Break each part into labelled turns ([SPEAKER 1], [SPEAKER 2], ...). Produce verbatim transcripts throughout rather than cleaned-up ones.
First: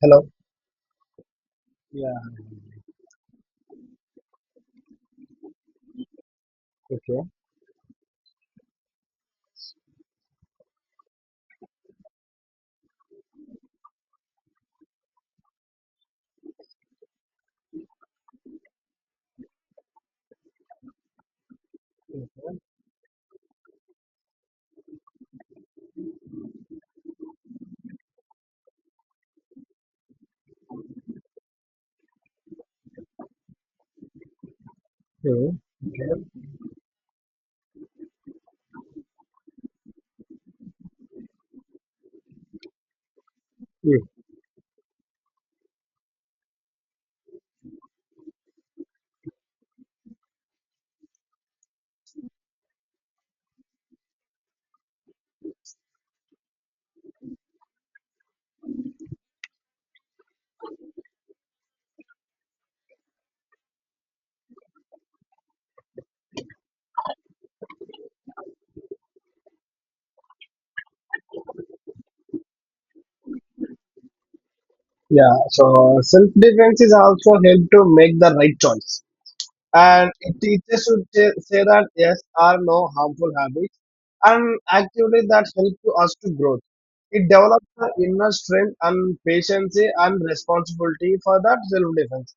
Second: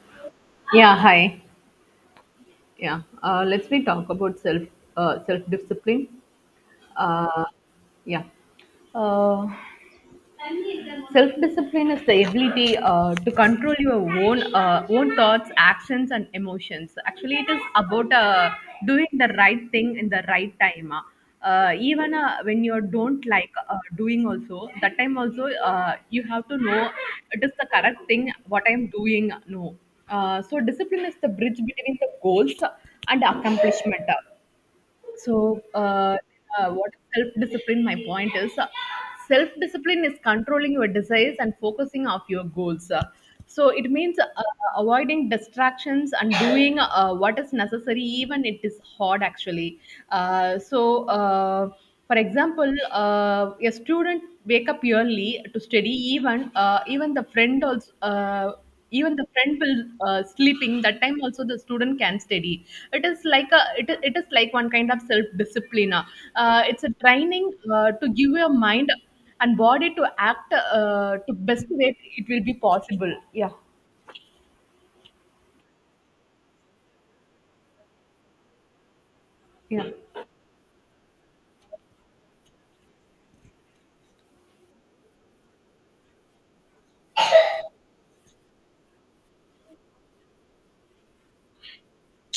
[SPEAKER 1] Hello.
[SPEAKER 2] Yeah, hi.
[SPEAKER 1] Yeah.
[SPEAKER 2] Yeah, uh, let's we talk about self uh, self discipline.
[SPEAKER 1] Okay.
[SPEAKER 2] Uh, yeah, Uh, Self-discipline is the ability uh, to control your own uh, own thoughts, actions, and emotions. Actually, it is about uh, doing the right thing in the right time. Uh, even uh, when you don't like uh, doing, also that time also uh, you have to know it is the correct thing what I am doing. No, uh, so discipline is the bridge between the goals and accomplishment.
[SPEAKER 1] Hmm.
[SPEAKER 2] So, uh,
[SPEAKER 1] Okay.
[SPEAKER 2] uh, what self discipline? My point is uh, self discipline is controlling your desires and focusing of your goals. Uh, so, it
[SPEAKER 1] Hmm.
[SPEAKER 2] means uh, avoiding distractions and doing uh, what is necessary, even it is hard actually. Uh, so, uh, for example, uh, a student wake up early to study. Even uh, even the friend also. Uh, even the friend will uh, sleeping that time also the student can study. It is like a it, i- it is like one kind of self discipline. Uh, it's a training uh, to give your mind and body to act, uh, to best way it will be possible. yeah
[SPEAKER 1] Yeah. So self defense is also help to make the right choice,
[SPEAKER 2] yeah
[SPEAKER 1] and it teaches should say say that yes are no harmful habits, and actively that help to us to grow. It develops the inner strength and patience and responsibility for that self defense.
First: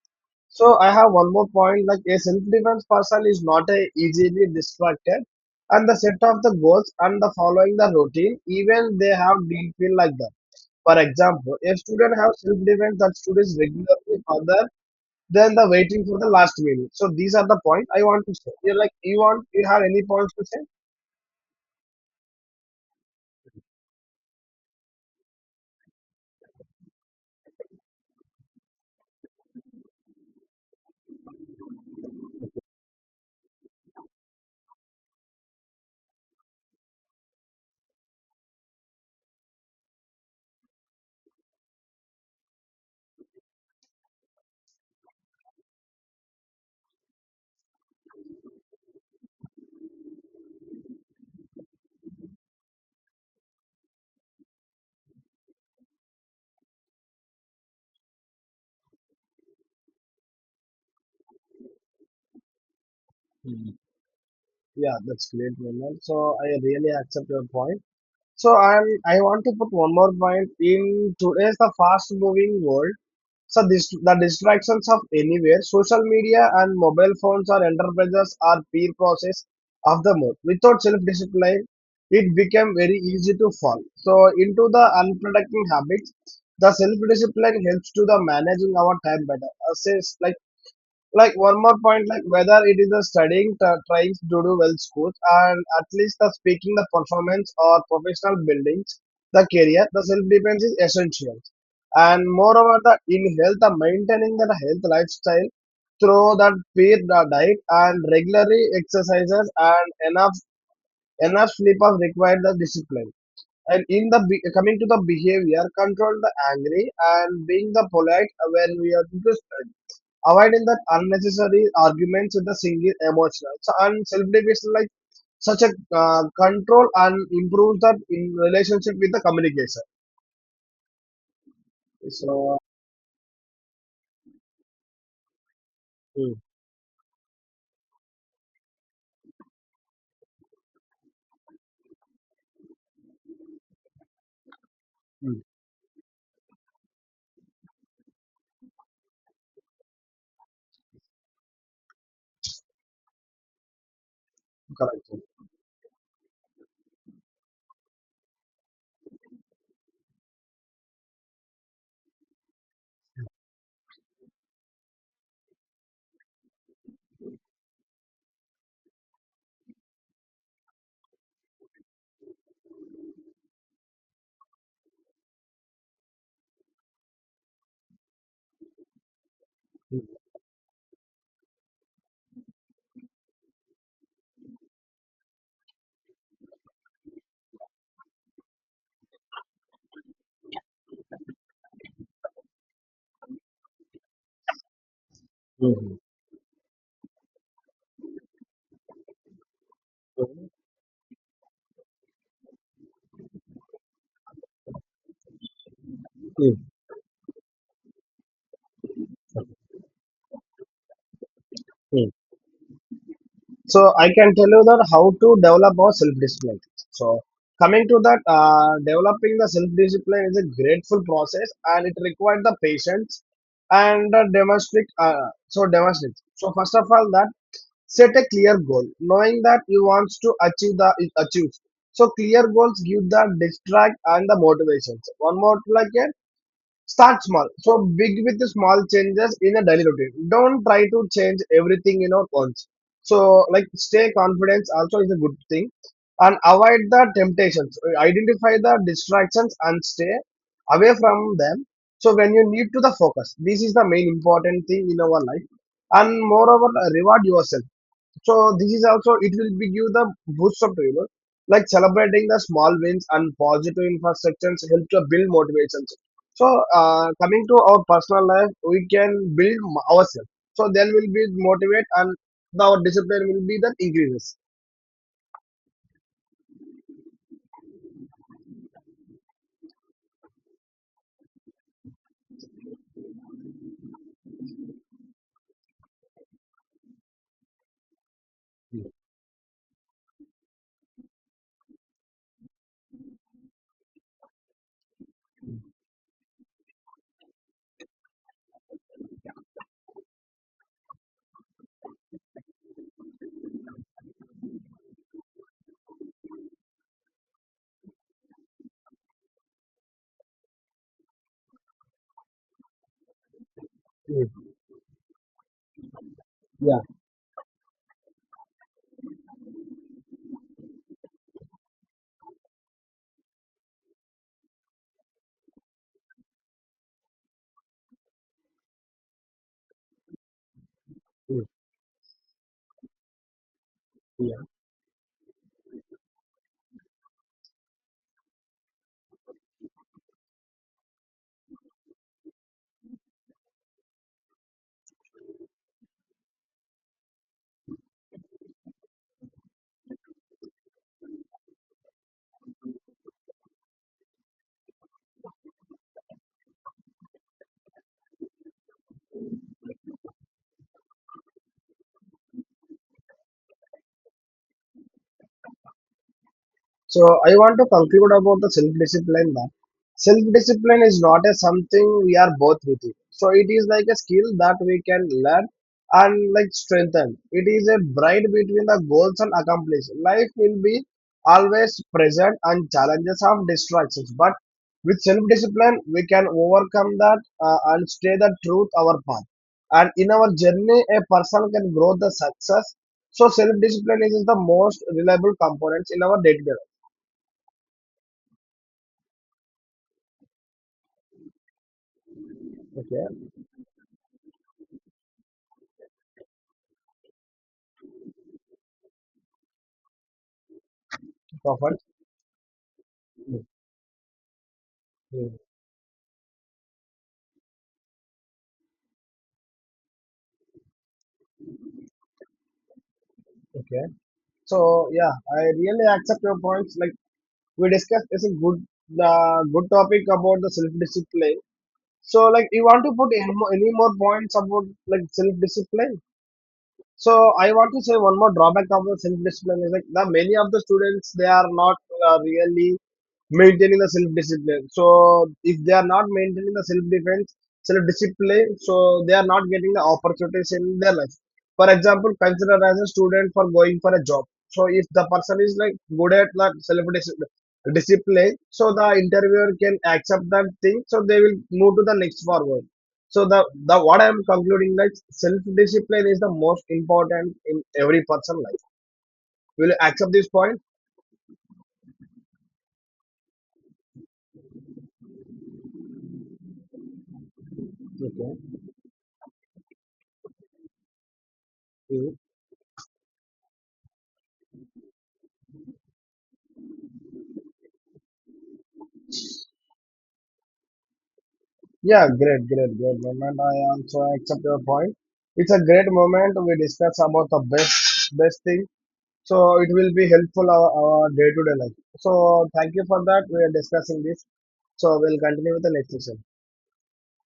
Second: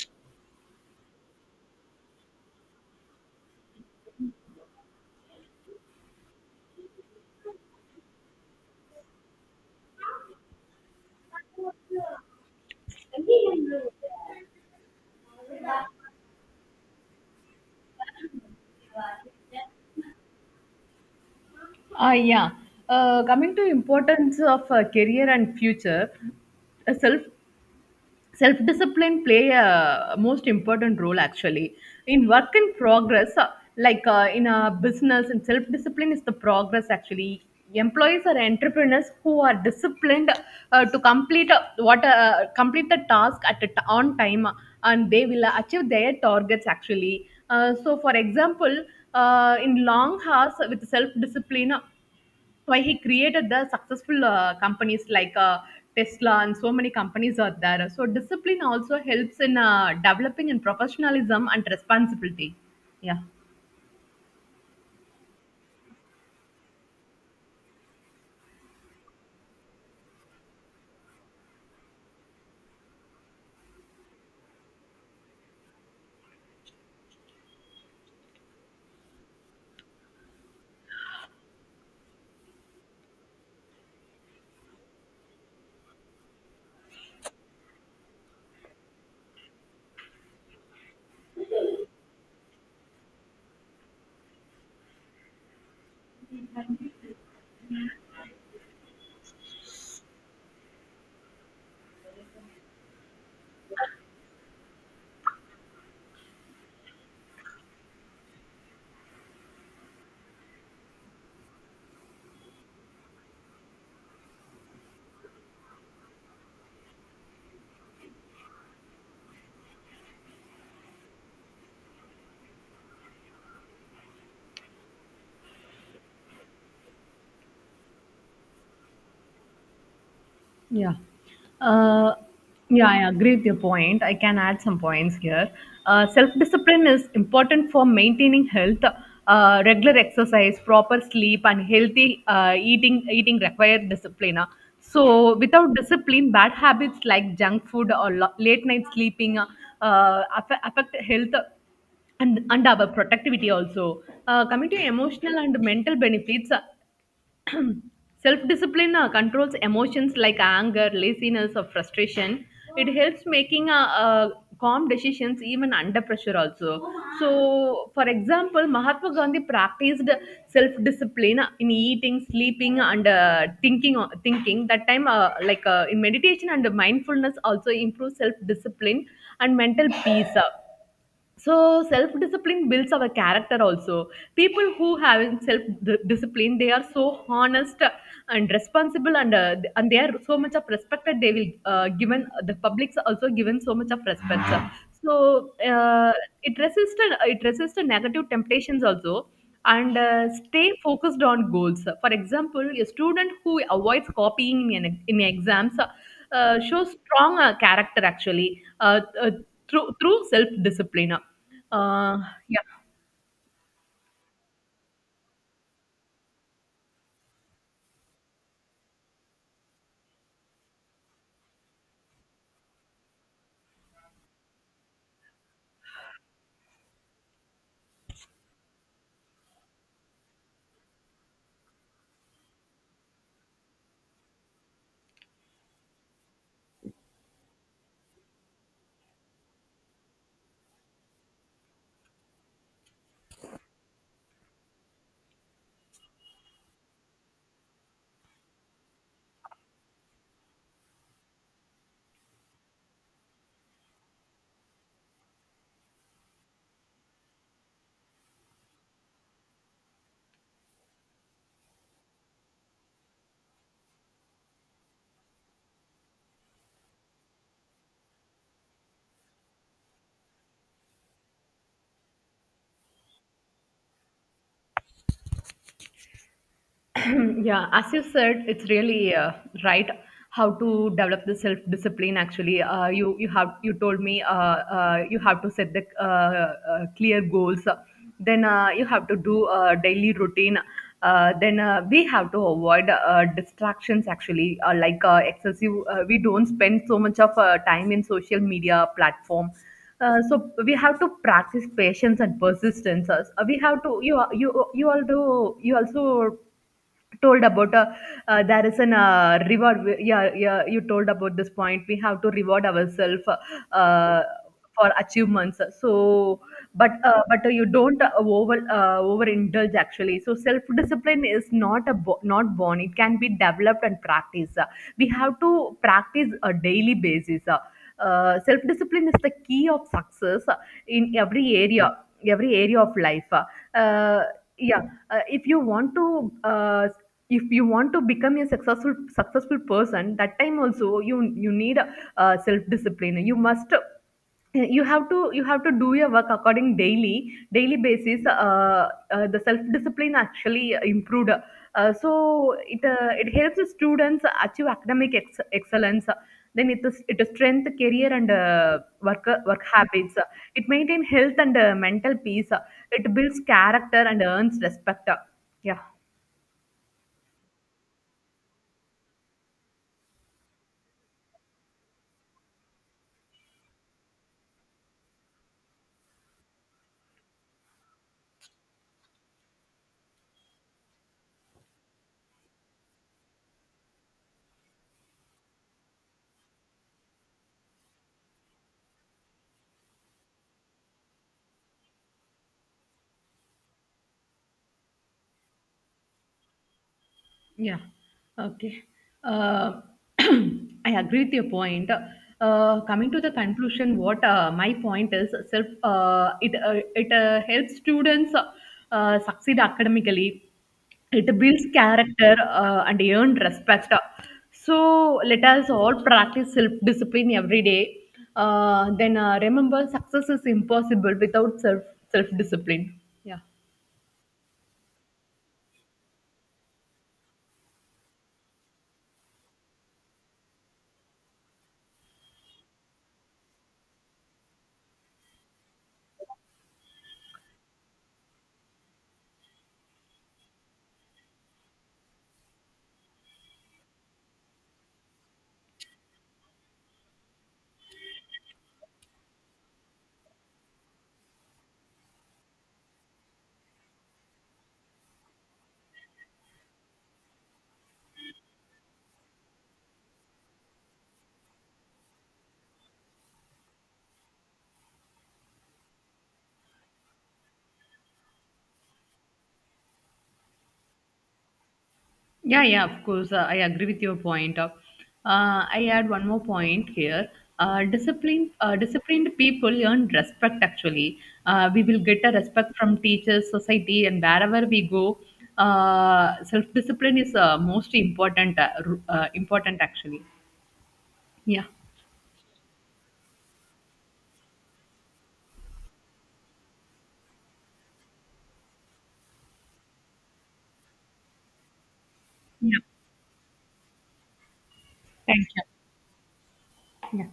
[SPEAKER 1] So I have one more point like a self-defense person is not a easily distracted and the set of the goals and the following the routine even they have did feel like that. For example, a student have self-defense that students regularly other than the waiting for the last minute. So these are the points I want to say. You're like you want you have any points to say?
[SPEAKER 2] Ah, yeah. Uh, coming to importance of uh, career and future, uh, self self discipline play a most important role actually, in work in progress, uh, like uh, in a business, and self discipline is the progress actually. Employees or entrepreneurs who are disciplined uh, to complete uh, what uh, complete the task at a t- on time uh, and they will achieve their targets actually. Uh, so for example, uh, in long hours with self discipline, so, why he created the successful uh, companies like uh, Tesla and so many companies are there. So discipline also helps in uh, developing in professionalism and responsibility. Yeah.
[SPEAKER 1] Yeah, that's great, Vimal. So I really accept your point. So I'm I want to put one more point in today's the fast moving world. So this the distractions of anywhere, social media and mobile phones or enterprises are peer process of the mood. Without self discipline, it became very easy to fall. So into the unproductive habits, the self discipline helps to the managing our time better. Assess like like one more point like whether it is the studying t- trying to do well schools and at least the speaking the performance or professional buildings the career the self-defense is essential, and moreover the in health the maintaining the health lifestyle through that fair the diet and regularly exercises and enough enough sleep of required the discipline, and in the be- coming to the behavior control the angry and being the polite when we are to study, avoiding that unnecessary arguments with the single emotional so, and self-deprecation like such a uh, control and improves that in relationship with the communication.
[SPEAKER 2] Yeah. Uh,
[SPEAKER 1] So
[SPEAKER 2] yeah, I agree with your point. I can add some points here. Uh, Self
[SPEAKER 1] mm.
[SPEAKER 2] discipline is important for maintaining health. Uh, regular exercise, proper sleep, and healthy uh, eating eating require discipline. uh. So,
[SPEAKER 1] Mm.
[SPEAKER 2] without discipline, bad habits like junk food or lo- late night sleeping uh, uh, affect, affect health and, and our productivity also. Uh, coming to
[SPEAKER 1] Correct.
[SPEAKER 2] emotional and mental benefits, self discipline uh, controls emotions like anger, laziness, or frustration. It helps making uh, uh, calm decisions even under pressure, also. So, for example, Mahatma Gandhi practiced self discipline in eating, sleeping, and uh, thinking. uh, Thinking that time, uh, like uh, in meditation and mindfulness, also improves self discipline and mental
[SPEAKER 1] Mm.
[SPEAKER 2] peace. uh So self discipline builds our character also. People who have self di- discipline, they are so honest and responsible, and uh, and they are so much of respected. They will uh, given the public's also given so much of respect so
[SPEAKER 1] Mm.
[SPEAKER 2] uh, it resists it resists negative temptations also and uh,
[SPEAKER 1] Mm.
[SPEAKER 2] stay focused on goals. For example, a student who avoids copying in, an- in exams uh, shows strong uh, character actually, uh, uh, through, through self discipline.
[SPEAKER 1] Mm.
[SPEAKER 2] Uh, yeah.
[SPEAKER 1] So I can tell you that how to develop our self-discipline. So coming to that, uh, developing the self-discipline is a grateful process and it requires the patience and uh, demonstrate. Uh, so demonstrate. So first of all, that set a clear goal, knowing that you want to achieve the achieve. So clear goals give the distract and the motivations. One more like a. Start small. So big with the small changes in a daily routine. Don't try to change everything you know once. So like stay confident also is a good thing. And avoid the temptations. Identify the distractions and stay away from them. So when you need to the focus, this is the main important thing in our life. And moreover, reward yourself. So this is also it will give you the boost of you know like celebrating the small wins and positive infrastructures help to build motivations. So uh, coming to our personal life, we can build m- ourselves. So then we'll be motivated and our discipline will be that increases.
[SPEAKER 2] Yeah, as you said, it's really uh, right how to develop the self discipline. Actually, uh, you you have you told me uh, uh, you have to set the uh, uh, clear goals. Then uh, you
[SPEAKER 1] Mm.
[SPEAKER 2] have to do a daily routine. Uh, then uh, We have to avoid uh, distractions. Actually, uh, like uh, excessive, uh, we don't spend so much of uh, time in social media platform. Uh, so we have to practice patience and persistence. Uh, we have to you you you also you also told about uh, uh, there is an uh, reward w- yeah yeah you told about this point. We have to reward ourselves uh,
[SPEAKER 1] Mm.
[SPEAKER 2] for achievements, so
[SPEAKER 1] Yeah.
[SPEAKER 2] but uh, but you don't uh, over uh, overindulge actually. So self discipline is not a bo- not born, it can be developed and practiced. We have to practice a daily basis. Uh, self discipline is the key of success in every
[SPEAKER 1] Mm.
[SPEAKER 2] area every area of life. uh,
[SPEAKER 1] Yeah.
[SPEAKER 2] yeah uh, if you want to, uh, if you want to become a successful successful person, that time also you you need uh, self discipline. You must, uh, you have to you have to do your work according daily daily basis. Uh, uh, the self discipline actually improved uh, So it uh, it helps the students achieve academic ex- excellence. Then it is it is strength, career, and uh, work work habits. It maintains health and uh, mental peace. It builds character and earns respect. Yeah.
[SPEAKER 1] So I want to conclude about the self-discipline that self-discipline is not a something we are both with it. So it is like a skill that we can learn and like strengthen. It is a bride between the goals and accomplish. Life will be always present and challenges of distractions. But with self-discipline, we can overcome that uh, and stay the truth our path. And in our journey, a person can grow the success. So self-discipline is the most reliable components in our day-to-day life.
[SPEAKER 2] Yeah. Okay. Uh, I agree with your point. Uh, coming to
[SPEAKER 1] Okay,
[SPEAKER 2] the conclusion, what uh, my point is, self uh, it uh, it uh, helps students uh, succeed academically. It builds
[SPEAKER 1] perfect.
[SPEAKER 2] character uh, and earn
[SPEAKER 1] Mm.
[SPEAKER 2] respect. So
[SPEAKER 1] Mm.
[SPEAKER 2] let us all practice self discipline every day. Uh, then uh, Remember, success is impossible without self self discipline. Yeah.
[SPEAKER 1] Okay. So yeah, I really accept your points. Like we discussed, it's a good uh, good topic about the self discipline. So like, you want to put any more, any more points about like self discipline? So I want to say one more drawback of the self-discipline is like the many of the students they are not uh, really maintaining the self-discipline. So if they are not maintaining the self-defense, self-discipline, so they are not getting the opportunities in their life. For example, consider as a student for going for a job. So if the person is like good at that self-discipline, so the interviewer can accept that thing. So they will move to the next forward, so the the what I am concluding that self discipline is the most important in every person life. Will you accept this point?
[SPEAKER 2] Yeah, yeah, of course. Uh, I agree with your point. Uh, uh, I add one more point here. Uh, disciplined,
[SPEAKER 1] Okay.
[SPEAKER 2] uh, disciplined people earn respect. Actually, uh, we will
[SPEAKER 1] Mhm.
[SPEAKER 2] get a respect from teachers, society, and wherever we go. Uh, self-discipline is uh, most important. Uh, ru- uh, important, actually. Yeah.
[SPEAKER 1] Yeah, great, great, great moment. I also accept your point. It's a great moment we discuss about the best best thing. So it will be helpful our, our day-to-day life. So thank
[SPEAKER 2] Yeah.
[SPEAKER 1] you for that. We are discussing this. So we'll
[SPEAKER 2] Thank
[SPEAKER 1] continue with the next session.
[SPEAKER 2] you. Yeah.